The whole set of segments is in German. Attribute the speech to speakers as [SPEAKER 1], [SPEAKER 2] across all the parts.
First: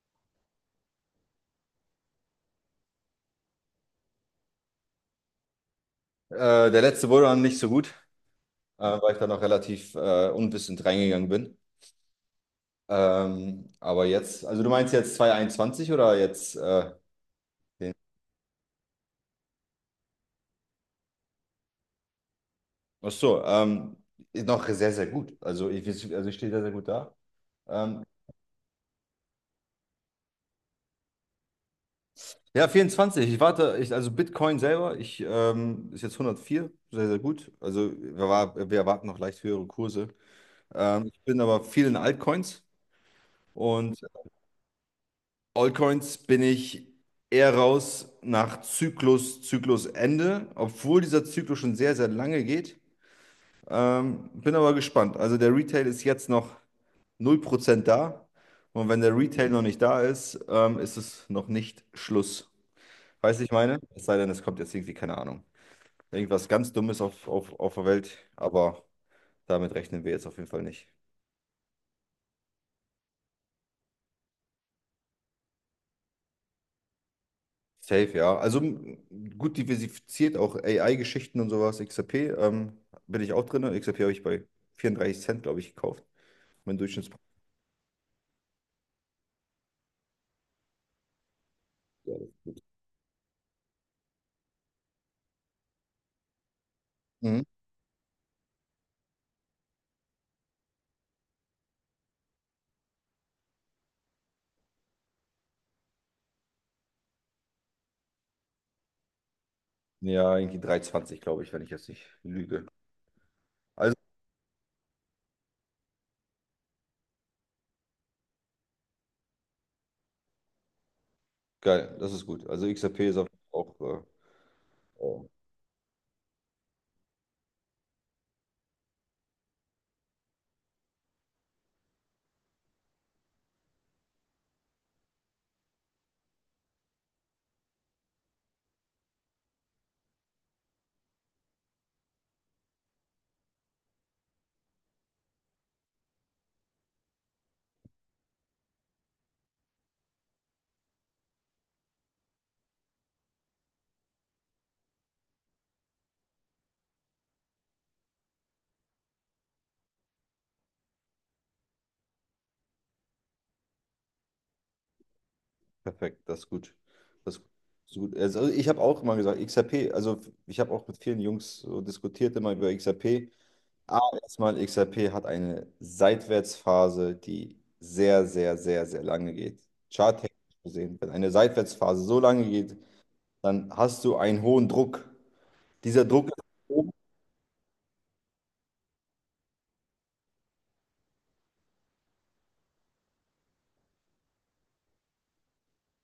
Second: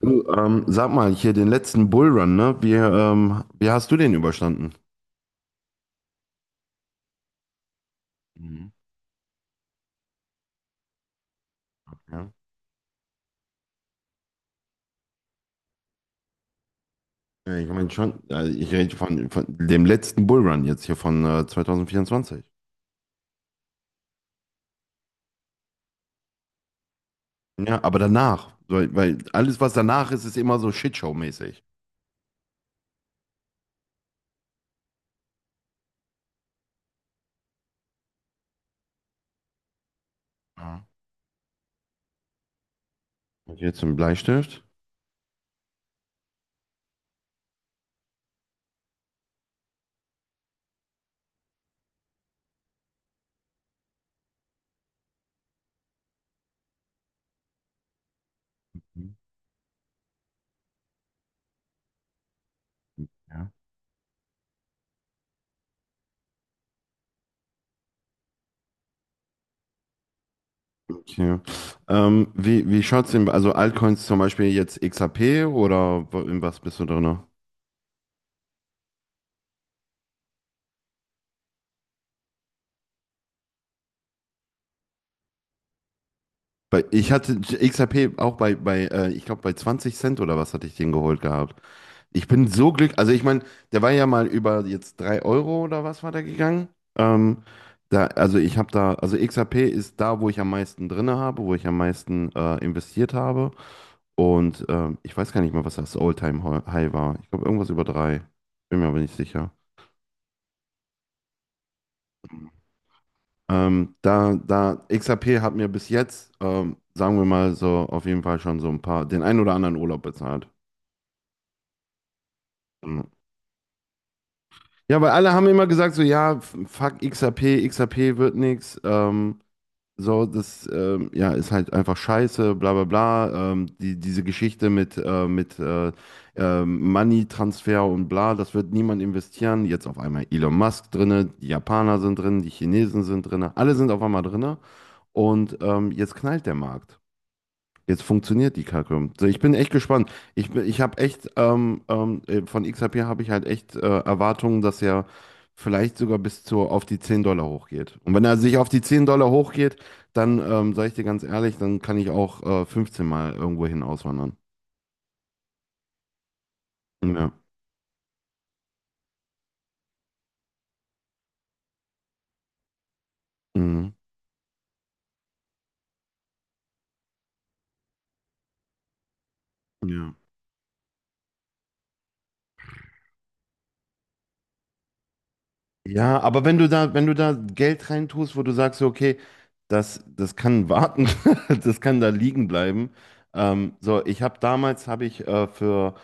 [SPEAKER 1] Du, sag mal, hier den letzten Bullrun, ne? Wie, wie hast du den überstanden?
[SPEAKER 2] Der letzte wurde dann nicht so gut,
[SPEAKER 1] Mhm.
[SPEAKER 2] weil ich da noch relativ unwissend reingegangen bin.
[SPEAKER 1] Ja.
[SPEAKER 2] Aber jetzt, also du meinst jetzt 2021 oder jetzt
[SPEAKER 1] Ja, ich meine
[SPEAKER 2] den?
[SPEAKER 1] schon, ich rede von dem letzten Bullrun jetzt hier von 2024.
[SPEAKER 2] Ach so, ist noch sehr, sehr gut. Also ich stehe sehr, sehr gut da.
[SPEAKER 1] Ja, aber
[SPEAKER 2] Ähm,
[SPEAKER 1] danach, weil alles, was danach ist, ist immer so Shitshow-mäßig.
[SPEAKER 2] ja, 24. Ich warte, also Bitcoin selber, ich ist jetzt 104 sehr, sehr gut. Also wir erwarten noch leicht höhere Kurse.
[SPEAKER 1] Ja.
[SPEAKER 2] Ich bin aber viel in Altcoins
[SPEAKER 1] Und hier zum
[SPEAKER 2] und
[SPEAKER 1] Bleistift.
[SPEAKER 2] Altcoins bin ich eher raus nach Zyklusende, obwohl dieser Zyklus schon sehr, sehr lange geht. Bin aber gespannt. Also der Retail ist jetzt noch 0% da. Und wenn
[SPEAKER 1] Mhm.
[SPEAKER 2] der Retail noch nicht da ist, ist es noch nicht Schluss. Weißt du,
[SPEAKER 1] Ja.
[SPEAKER 2] ich meine? Es sei denn, es kommt jetzt irgendwie, keine Ahnung, irgendwas ganz Dummes auf der Welt. Aber damit rechnen wir jetzt auf jeden Fall nicht.
[SPEAKER 1] Okay. Wie schaut's denn, also Altcoins zum Beispiel jetzt XRP oder in was bist du drin?
[SPEAKER 2] Safe, ja. Also gut diversifiziert, auch AI-Geschichten und sowas. XRP, bin ich auch drin. XRP habe ich bei 34 Cent, glaube ich, gekauft. Mein
[SPEAKER 1] Bei, ich
[SPEAKER 2] Durchschnittspreis.
[SPEAKER 1] hatte XRP auch bei ich glaube, bei 20 Cent oder was hatte ich den geholt gehabt. Ich bin so glücklich. Also, ich meine, der war ja mal über jetzt 3 Euro oder was war der gegangen.
[SPEAKER 2] Mhm.
[SPEAKER 1] Ähm, da, also, ich habe da, also XRP ist da, wo ich am meisten drin habe, wo ich am meisten investiert habe. Und ich weiß gar nicht mehr, was das All-Time-High war. Ich glaube, irgendwas über drei. Bin mir aber nicht sicher.
[SPEAKER 2] Ja, irgendwie 3,20, glaube ich, wenn ich jetzt nicht lüge. Also
[SPEAKER 1] Da XRP hat mir bis jetzt, sagen wir mal so, auf jeden Fall schon so ein paar, den einen oder anderen Urlaub bezahlt.
[SPEAKER 2] geil, das ist gut. Also
[SPEAKER 1] Ja,
[SPEAKER 2] XRP ist auch
[SPEAKER 1] ja, weil
[SPEAKER 2] äh,
[SPEAKER 1] alle haben immer gesagt, so, ja, fuck XAP, XAP wird nix, so, das, ja, ist halt einfach scheiße, bla, bla, bla, die, diese Geschichte mit Money-Transfer und bla, das wird niemand investieren, jetzt auf einmal Elon Musk drinne, die Japaner sind drin, die Chinesen sind drinne, alle sind auf einmal drinne und, jetzt knallt der Markt. Jetzt funktioniert die Kacke. So, ich bin echt gespannt. Ich habe echt, von XRP habe ich halt echt Erwartungen, dass er vielleicht sogar bis zu, auf die 10 Dollar hochgeht. Und wenn er sich auf die 10 Dollar hochgeht, dann, sage ich dir ganz ehrlich, dann kann ich auch 15 Mal irgendwo hin auswandern.
[SPEAKER 2] perfekt, das ist gut.
[SPEAKER 1] Ja.
[SPEAKER 2] Das ist gut. Also ich habe auch immer gesagt, XRP, also ich habe auch mit vielen Jungs so diskutiert immer über XRP.
[SPEAKER 1] Mhm.
[SPEAKER 2] A, erstmal XRP hat eine Seitwärtsphase, die sehr, sehr, sehr, sehr lange geht.
[SPEAKER 1] Ja.
[SPEAKER 2] Charttechnisch gesehen, wenn eine Seitwärtsphase so lange geht, dann hast du einen hohen Druck. Dieser
[SPEAKER 1] Ja,
[SPEAKER 2] Druck ist
[SPEAKER 1] aber
[SPEAKER 2] oben.
[SPEAKER 1] wenn du da Geld reintust, wo du sagst, so, okay, das kann warten, das kann da liegen bleiben. So, ich habe damals, habe ich für,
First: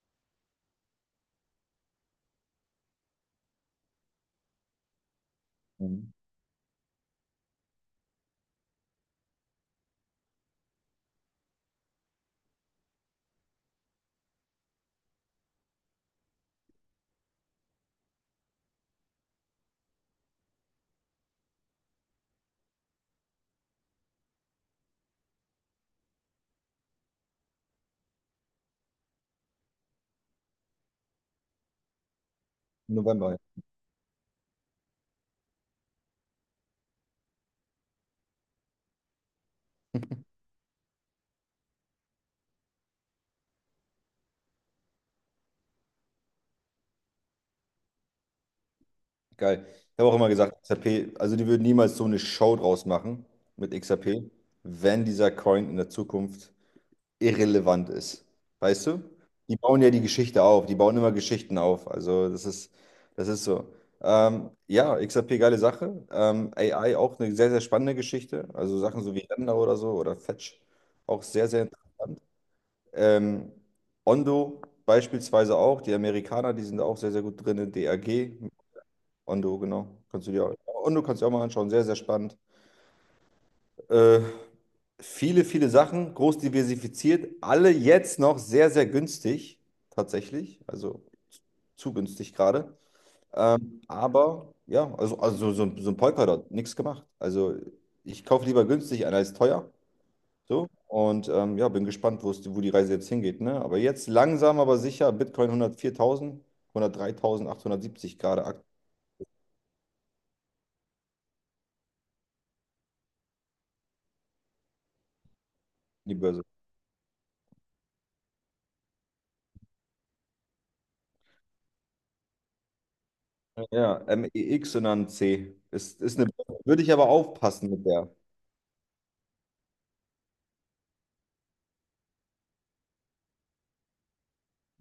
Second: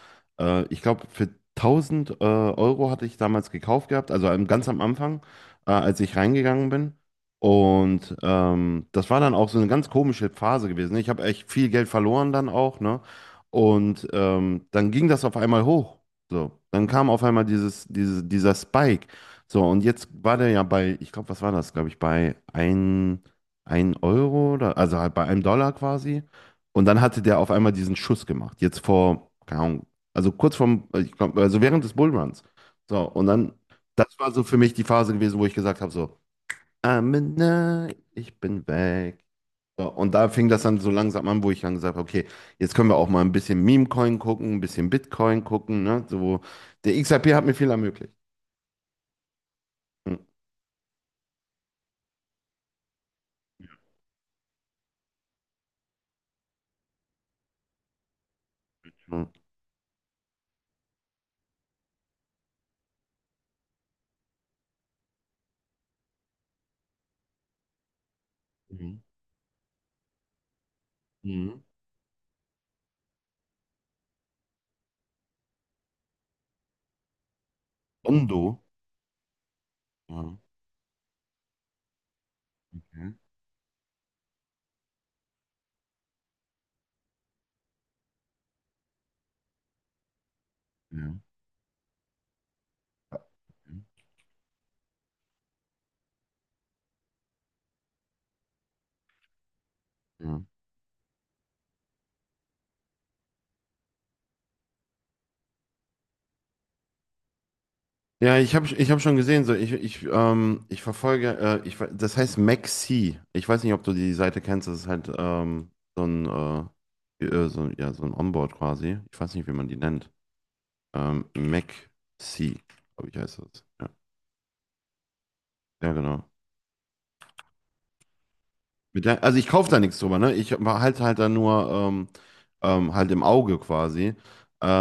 [SPEAKER 1] ich glaube, für 1000 Euro hatte ich damals gekauft gehabt, also ganz am Anfang, als
[SPEAKER 2] Mhm.
[SPEAKER 1] ich reingegangen bin. Und das war dann auch so eine ganz komische Phase gewesen, ne? Ich habe echt viel Geld verloren dann auch, ne? Und dann ging das auf einmal hoch. So, dann kam auf einmal dieser Spike. So, und jetzt war der ja bei, ich glaube, was war das, glaube ich, bei ein Euro oder, also halt bei einem Dollar quasi. Und dann hatte der auf einmal diesen Schuss gemacht. Jetzt vor, keine Ahnung, also kurz vorm, ich glaub, also während des Bullruns.
[SPEAKER 2] Im
[SPEAKER 1] So, und
[SPEAKER 2] November,
[SPEAKER 1] dann,
[SPEAKER 2] ja.
[SPEAKER 1] das war so für mich die Phase gewesen, wo ich gesagt habe, so, I'm in love, ich bin weg. So, und da fing das dann so langsam an, wo ich dann gesagt habe, okay, jetzt können wir auch mal ein bisschen Meme-Coin gucken, ein bisschen Bitcoin gucken, ne? So, der XRP hat mir viel ermöglicht.
[SPEAKER 2] Geil. Ich habe auch immer gesagt, XRP, also die würden niemals so eine Show draus machen mit XRP, wenn dieser Coin in der Zukunft irrelevant ist. Weißt du? Die bauen ja die Geschichte auf, die bauen immer Geschichten auf. Also das ist so. Ja, XRP, geile Sache. AI auch eine sehr, sehr spannende Geschichte. Also
[SPEAKER 1] Mhm.
[SPEAKER 2] Sachen so wie Lambda oder so oder Fetch, auch sehr,
[SPEAKER 1] Mhm.
[SPEAKER 2] sehr interessant. Ähm, Ondo beispielsweise auch, die Amerikaner, die sind da auch sehr, sehr gut drin. DAG,
[SPEAKER 1] Ondo.
[SPEAKER 2] Ondo, genau. Kannst du
[SPEAKER 1] Ja.
[SPEAKER 2] dir auch, Ondo kannst du dir auch mal anschauen, sehr, sehr spannend.
[SPEAKER 1] Okay.
[SPEAKER 2] Äh, Viele, viele Sachen, groß diversifiziert, alle jetzt noch sehr, sehr günstig, tatsächlich. Also
[SPEAKER 1] Ja.
[SPEAKER 2] zu günstig gerade. Aber ja, also so ein Polkadot, nichts gemacht. Also ich kaufe lieber günstig ein als teuer.
[SPEAKER 1] Ja,
[SPEAKER 2] So. Und ja, bin gespannt, wo die Reise jetzt hingeht. Ne? Aber jetzt langsam, aber sicher, Bitcoin 104.000 103.870
[SPEAKER 1] ja,
[SPEAKER 2] gerade aktuell.
[SPEAKER 1] ich hab schon gesehen, so ich verfolge, das heißt Maxi. Ich weiß nicht, ob du die Seite kennst, das ist halt so
[SPEAKER 2] Die
[SPEAKER 1] ein,
[SPEAKER 2] Börse.
[SPEAKER 1] so, ja, so ein Onboard quasi. Ich weiß nicht, wie man die nennt. Maxi, glaube ich, heißt das. Ja,
[SPEAKER 2] Ja, MEX und dann C.
[SPEAKER 1] ja,
[SPEAKER 2] Ist
[SPEAKER 1] genau.
[SPEAKER 2] eine, würde ich aber aufpassen mit der.
[SPEAKER 1] Mit der, also ich kaufe da nichts drüber, ne? Ich halte halt da nur halt im Auge quasi.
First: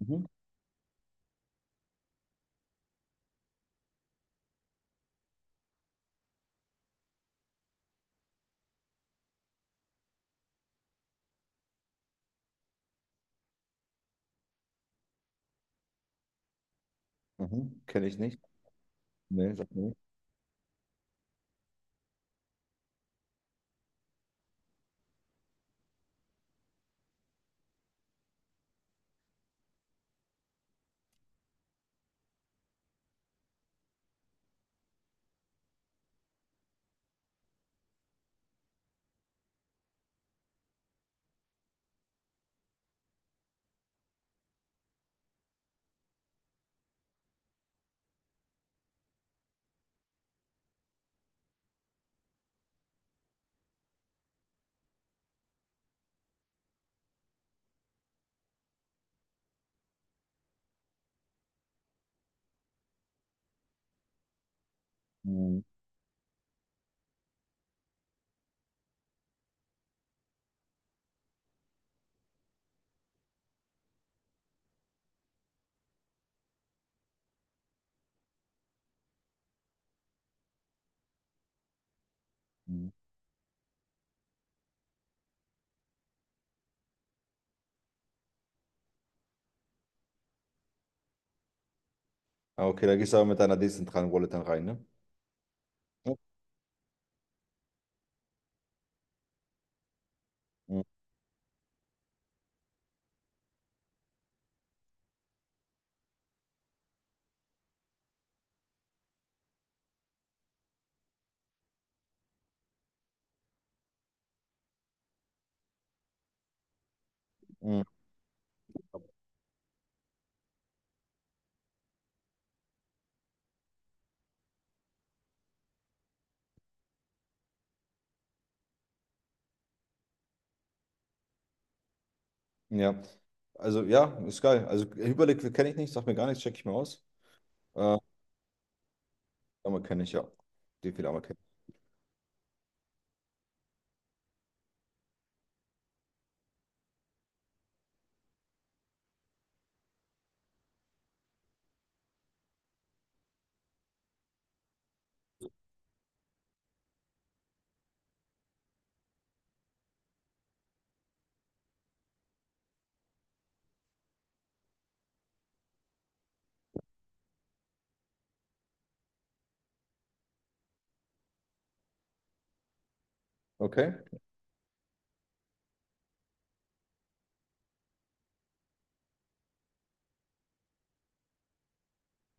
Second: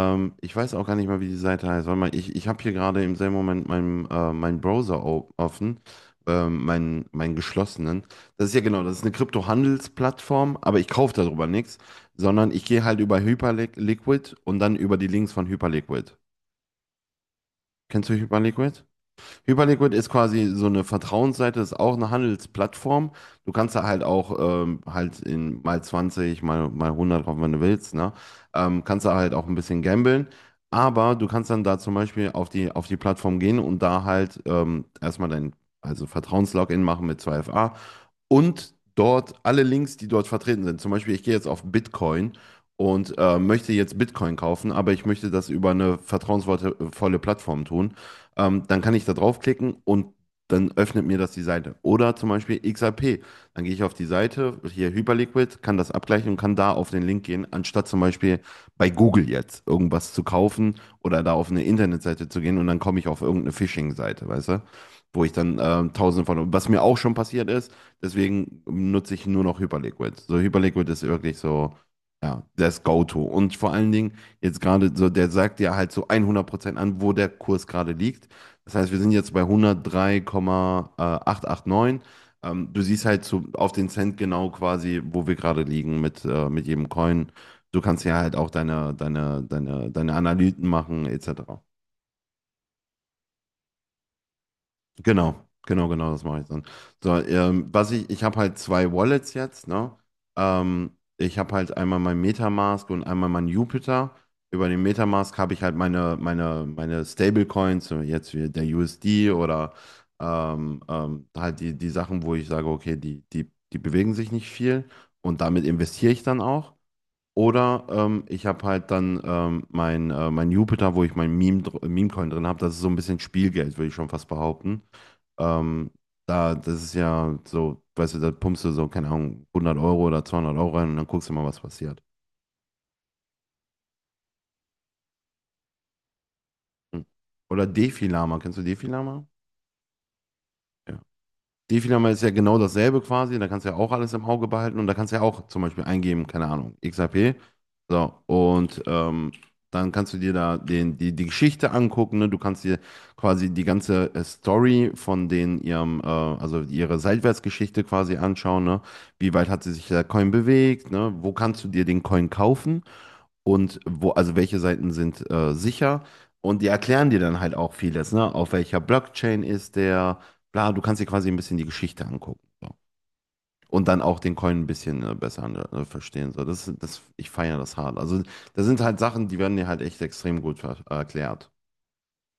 [SPEAKER 2] Mhm.
[SPEAKER 1] ich weiß auch gar nicht mal, wie die Seite heißt. Warte mal, ich habe hier gerade im selben Moment meinen meinen Browser offen, meinen geschlossenen. Das ist ja genau, das ist eine Kryptohandelsplattform, aber ich kaufe darüber nichts, sondern ich gehe halt über Hyperliquid und dann über die Links von Hyperliquid.
[SPEAKER 2] Mhm. Kenne
[SPEAKER 1] Kennst du
[SPEAKER 2] ich nicht.
[SPEAKER 1] Hyperliquid?
[SPEAKER 2] Nee, sag mir
[SPEAKER 1] Hyperliquid
[SPEAKER 2] nicht.
[SPEAKER 1] ist quasi so eine Vertrauensseite, ist auch eine Handelsplattform. Du kannst da halt auch halt in mal 20, mal hundert drauf, wenn du willst, ne? Kannst da halt auch ein bisschen gamblen. Aber du kannst dann da zum Beispiel auf die Plattform gehen und da halt erstmal dein also Vertrauenslogin machen mit 2FA und dort alle Links, die dort vertreten sind. Zum Beispiel, ich gehe jetzt auf Bitcoin und möchte jetzt Bitcoin kaufen, aber ich möchte das über eine vertrauensvolle volle Plattform tun, dann kann ich da draufklicken und dann öffnet mir das die Seite. Oder zum Beispiel XRP. Dann gehe ich auf die Seite, hier Hyperliquid, kann das abgleichen und kann da auf den Link gehen, anstatt zum Beispiel bei Google jetzt irgendwas zu kaufen oder da auf eine Internetseite zu gehen und dann komme ich auf irgendeine Phishing-Seite, weißt du? Wo ich dann
[SPEAKER 2] Mhm.
[SPEAKER 1] tausende von, was mir auch schon passiert ist, deswegen nutze ich nur noch Hyperliquid. So, Hyperliquid ist wirklich so, ja, das Go-To. Und vor allen Dingen jetzt gerade so, der sagt dir halt so 100% an, wo der Kurs gerade liegt, das heißt, wir sind jetzt bei 103.889. Du
[SPEAKER 2] Mhm.
[SPEAKER 1] siehst halt so auf den Cent genau quasi, wo wir gerade liegen mit jedem Coin. Du kannst ja halt auch deine Analysen machen, etc.
[SPEAKER 2] Ah, okay, da gehst du aber mit deiner dezentralen Wallet dann rein, ne?
[SPEAKER 1] Genau, genau, genau,
[SPEAKER 2] Mhm.
[SPEAKER 1] das mache ich dann. So, ich habe halt zwei Wallets jetzt, ne?
[SPEAKER 2] Mhm.
[SPEAKER 1] Ähm, ich habe halt einmal mein Metamask und einmal mein Jupiter. Über den Metamask habe ich halt meine Stablecoins, so jetzt wie der USD oder halt die Sachen, wo ich sage, okay, die bewegen sich nicht viel und damit investiere ich dann auch.
[SPEAKER 2] Mhm.
[SPEAKER 1] Oder ich habe halt dann mein Jupiter, wo ich mein Meme-Coin drin habe. Das ist so ein bisschen Spielgeld, würde ich schon fast behaupten. Ähm, das ist ja so, weißt du, da pumpst du so, keine Ahnung, 100 € oder 200 € rein und dann guckst du mal, was passiert.
[SPEAKER 2] Ja. Also ja, ist geil. Also Hyperliquid kenne ich nicht, sag mir gar nichts, check ich mir
[SPEAKER 1] Hm.
[SPEAKER 2] aus.
[SPEAKER 1] Oder
[SPEAKER 2] Äh,
[SPEAKER 1] Defi-Lama. Kennst du Defi-Lama?
[SPEAKER 2] Ammer kenne ich, ja. Die viel Ammer kenne
[SPEAKER 1] Defi-Lama ist ja genau dasselbe quasi. Da kannst du ja auch alles im Auge behalten und da kannst du ja auch zum Beispiel eingeben, keine Ahnung, XAP. So, und dann kannst du dir da die Geschichte angucken, ne? Du kannst dir quasi die ganze Story von den ihrem, also ihre Seitwärtsgeschichte quasi anschauen. Ne? Wie weit hat sie sich der Coin bewegt? Ne? Wo kannst du dir den Coin kaufen? Und wo, also welche Seiten sind sicher. Und die erklären dir dann halt auch vieles, ne? Auf welcher Blockchain ist der, bla, du kannst dir quasi ein bisschen die Geschichte angucken. So.
[SPEAKER 2] ich.
[SPEAKER 1] Und
[SPEAKER 2] Okay,
[SPEAKER 1] dann auch den Coin ein bisschen besser verstehen. So, ich feiere das hart. Also, das sind halt Sachen, die werden dir halt echt extrem gut erklärt.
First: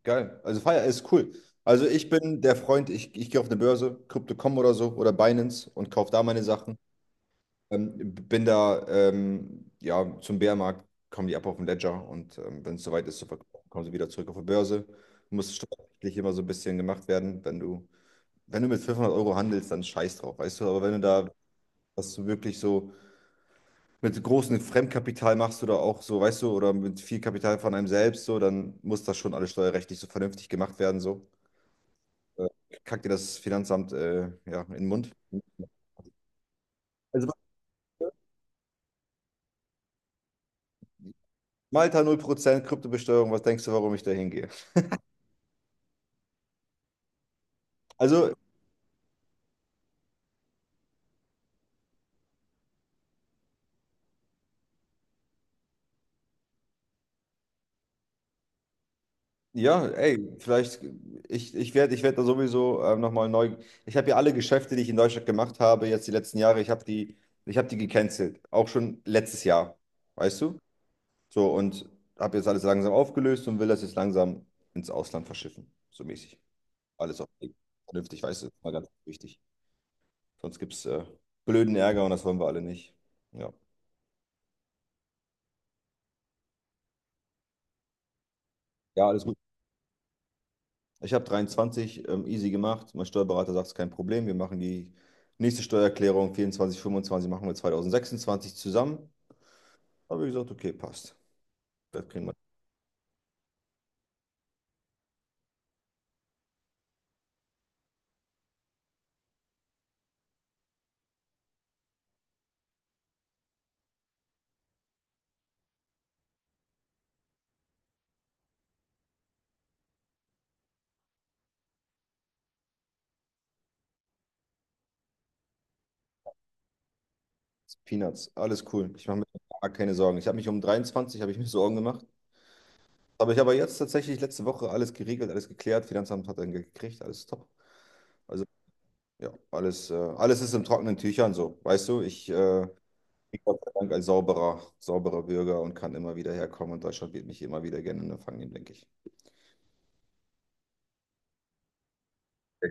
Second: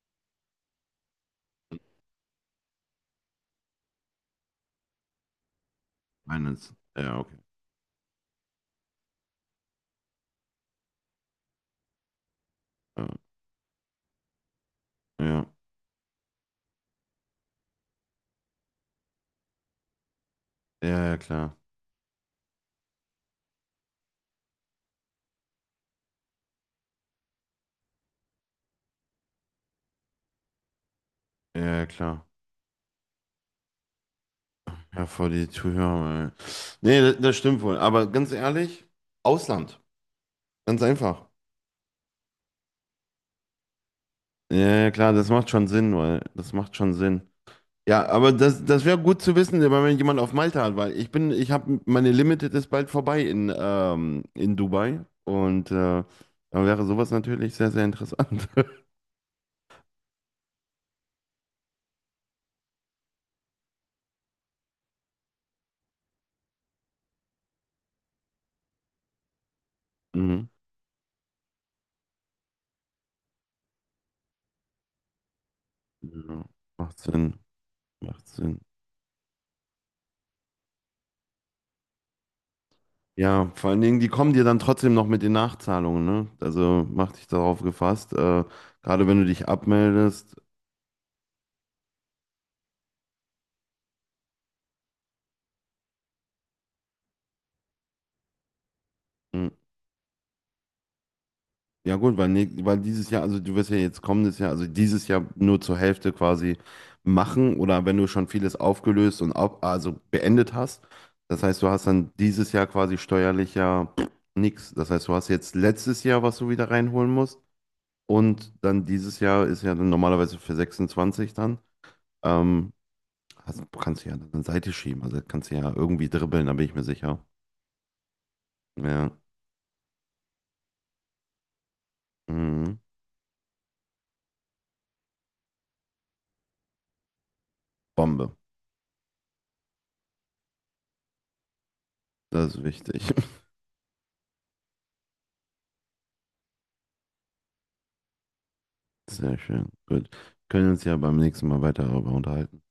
[SPEAKER 2] geil. Also Fire ist cool. Also ich bin der Freund, ich gehe auf eine Börse, Crypto.com oder so oder Binance und kaufe da meine
[SPEAKER 1] Finance.
[SPEAKER 2] Sachen.
[SPEAKER 1] Ja, okay.
[SPEAKER 2] Bin da, ja, zum Bärenmarkt kommen die ab auf den Ledger und wenn es
[SPEAKER 1] Ja,
[SPEAKER 2] soweit ist zu verkaufen, kommen sie wieder zurück auf die Börse.
[SPEAKER 1] ja,
[SPEAKER 2] Muss steuerlich immer so ein bisschen gemacht werden. Wenn du mit 500 Euro handelst, dann scheiß drauf, weißt du? Aber
[SPEAKER 1] ja,
[SPEAKER 2] wenn du
[SPEAKER 1] ja,
[SPEAKER 2] da,
[SPEAKER 1] klar.
[SPEAKER 2] was du wirklich so mit großem Fremdkapital machst oder auch so, weißt du, oder mit viel Kapital von einem selbst, so, dann muss das schon alles steuerrechtlich so vernünftig gemacht werden, so.
[SPEAKER 1] Ja, ja, klar.
[SPEAKER 2] Äh, Kackt dir das Finanzamt, ja, in den
[SPEAKER 1] Ja,
[SPEAKER 2] Mund.
[SPEAKER 1] vor die Zuhörer. Ey. Nee, das,
[SPEAKER 2] Also
[SPEAKER 1] das stimmt wohl. Aber ganz ehrlich, Ausland. Ganz einfach.
[SPEAKER 2] Malta 0% Kryptobesteuerung, was denkst du, warum ich da hingehe?
[SPEAKER 1] Ja, ja, klar, das macht schon Sinn, weil das macht schon Sinn. Ja, aber
[SPEAKER 2] Also,
[SPEAKER 1] das wäre gut zu wissen, wenn man jemand auf Malta hat, weil ich habe meine Limited ist bald vorbei in Dubai und da wäre sowas natürlich sehr, sehr interessant.
[SPEAKER 2] ja, ey, vielleicht, ich werd da sowieso nochmal neu. Ich habe ja alle Geschäfte, die ich in Deutschland gemacht habe, jetzt die letzten Jahre, ich habe die gecancelt. Auch schon letztes Jahr, weißt
[SPEAKER 1] Mhm.
[SPEAKER 2] du? So, und habe jetzt alles langsam aufgelöst und will das jetzt langsam ins Ausland verschiffen. So mäßig.
[SPEAKER 1] Ja, macht
[SPEAKER 2] Alles auf
[SPEAKER 1] Sinn,
[SPEAKER 2] vernünftig,
[SPEAKER 1] macht
[SPEAKER 2] weißt du, das
[SPEAKER 1] Sinn.
[SPEAKER 2] ist mal ganz wichtig. Sonst gibt es blöden Ärger und das wollen wir alle nicht.
[SPEAKER 1] Ja,
[SPEAKER 2] Ja.
[SPEAKER 1] vor allen Dingen, die kommen dir dann trotzdem noch mit den Nachzahlungen, ne? Also mach dich darauf gefasst, gerade
[SPEAKER 2] Ja,
[SPEAKER 1] wenn du
[SPEAKER 2] alles
[SPEAKER 1] dich abmeldest.
[SPEAKER 2] Ich habe 23 easy gemacht. Mein Steuerberater sagt, es ist kein Problem. Wir machen die nächste Steuererklärung 24, 25 machen wir 2026 zusammen.
[SPEAKER 1] Hm.
[SPEAKER 2] Habe ich gesagt, okay, passt.
[SPEAKER 1] Ja
[SPEAKER 2] Das
[SPEAKER 1] gut,
[SPEAKER 2] kriegen
[SPEAKER 1] weil,
[SPEAKER 2] wir.
[SPEAKER 1] ne, weil dieses Jahr, also du wirst ja jetzt kommendes Jahr, also dieses Jahr nur zur Hälfte quasi machen oder wenn du schon vieles aufgelöst also beendet hast, das heißt, du hast dann dieses Jahr quasi steuerlich ja pff, nix. Das heißt, du hast jetzt letztes Jahr, was du wieder reinholen musst und dann dieses Jahr ist ja dann normalerweise für 26 dann, ähm, kannst du ja dann Seite schieben, also kannst du ja irgendwie dribbeln, da bin ich mir sicher.
[SPEAKER 2] Peanuts, alles cool. Ich
[SPEAKER 1] Ja,
[SPEAKER 2] mache mir gar keine Sorgen. Ich habe mich um 23 habe ich mir Sorgen gemacht.
[SPEAKER 1] mhm.
[SPEAKER 2] Aber ich habe jetzt tatsächlich letzte Woche alles geregelt, alles geklärt. Finanzamt hat dann gekriegt, alles top.
[SPEAKER 1] Bombe,
[SPEAKER 2] Also ja, alles ist in trockenen Tüchern so. Weißt du, ich
[SPEAKER 1] das ist wichtig.
[SPEAKER 2] bin Gott sei Dank ein sauberer, sauberer Bürger und kann immer wieder herkommen und Deutschland wird mich immer wieder gerne empfangen, denke ich.
[SPEAKER 1] Sehr schön. Gut. Können uns ja beim nächsten Mal weiter darüber unterhalten.